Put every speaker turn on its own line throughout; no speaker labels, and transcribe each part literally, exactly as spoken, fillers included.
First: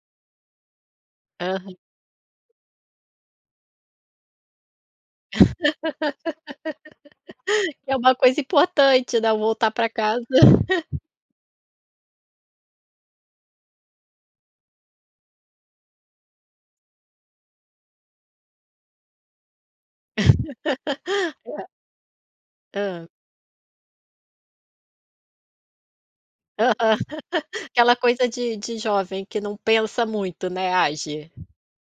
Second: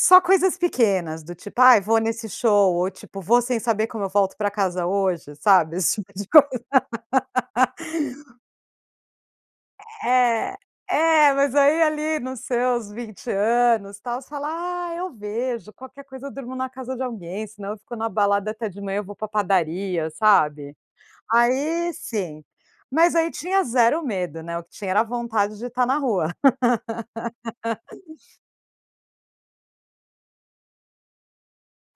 Só coisas pequenas, do tipo:
Aham.
"Ai vou nesse show." Ou tipo: "Vou sem saber como eu volto para casa hoje". Sabe, esse tipo de coisa.
É uma coisa importante não voltar para casa.
É, é mas aí ali nos seus vinte anos tal, você fala: "Ah, eu vejo qualquer coisa, eu durmo na casa de alguém. Senão eu fico na balada até de manhã eu vou para padaria". Sabe?
É.
Aí sim,
Hã.
mas aí tinha zero medo, né. O que tinha era a vontade de estar na rua.
Aham, aquela coisa de de jovem que não pensa muito, né, age.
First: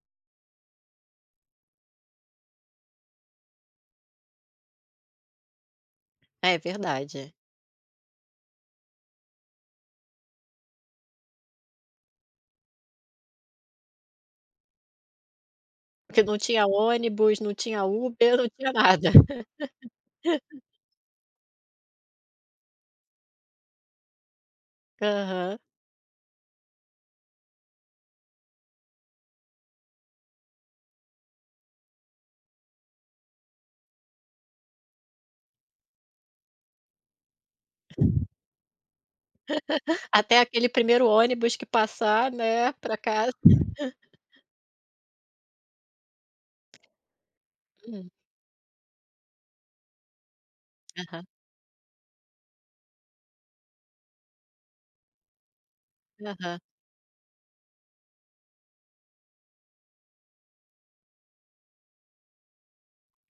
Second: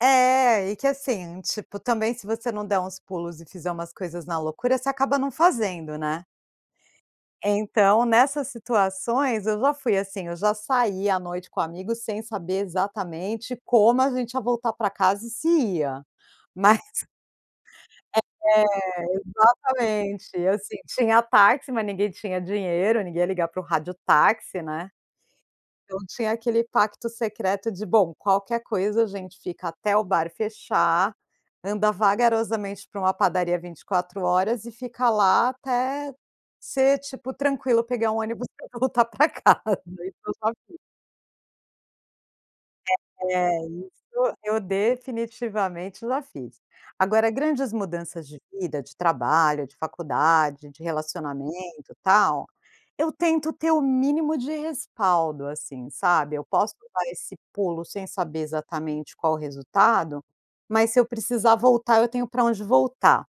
É, e que, assim, tipo, também se você não der uns pulos e fizer umas coisas na loucura, você acaba não fazendo, né.
É verdade.
Então, nessas situações eu já fui assim. Eu já saí à noite com amigos sem saber, exatamente, como a gente ia voltar para casa e se ia,
Porque não tinha
mas
ônibus, não tinha Uber, não
É,
tinha nada.
exatamente, assim, tinha táxi mas ninguém tinha dinheiro, ninguém ia ligar para o rádio táxi, né.
Aham.
Então, tinha aquele pacto secreto de: "Bom, qualquer coisa a gente fica até o bar fechar, anda vagarosamente para uma padaria vinte e quatro horas e fica lá até, ser, tipo, tranquilo pegar um ônibus e voltar para casa." Isso eu
Até
já
aquele
fiz.
primeiro ônibus que passar, né, para casa.
É, isso eu definitivamente já fiz. Agora grandes
Hum.
mudanças de vida, de trabalho, de faculdade, de
Aham.
relacionamento, tal. Eu tento ter o mínimo de respaldo, assim, sabe. Eu
Aham.
posso dar esse pulo sem saber exatamente qual o resultado, mas se eu precisar voltar eu tenho para onde voltar.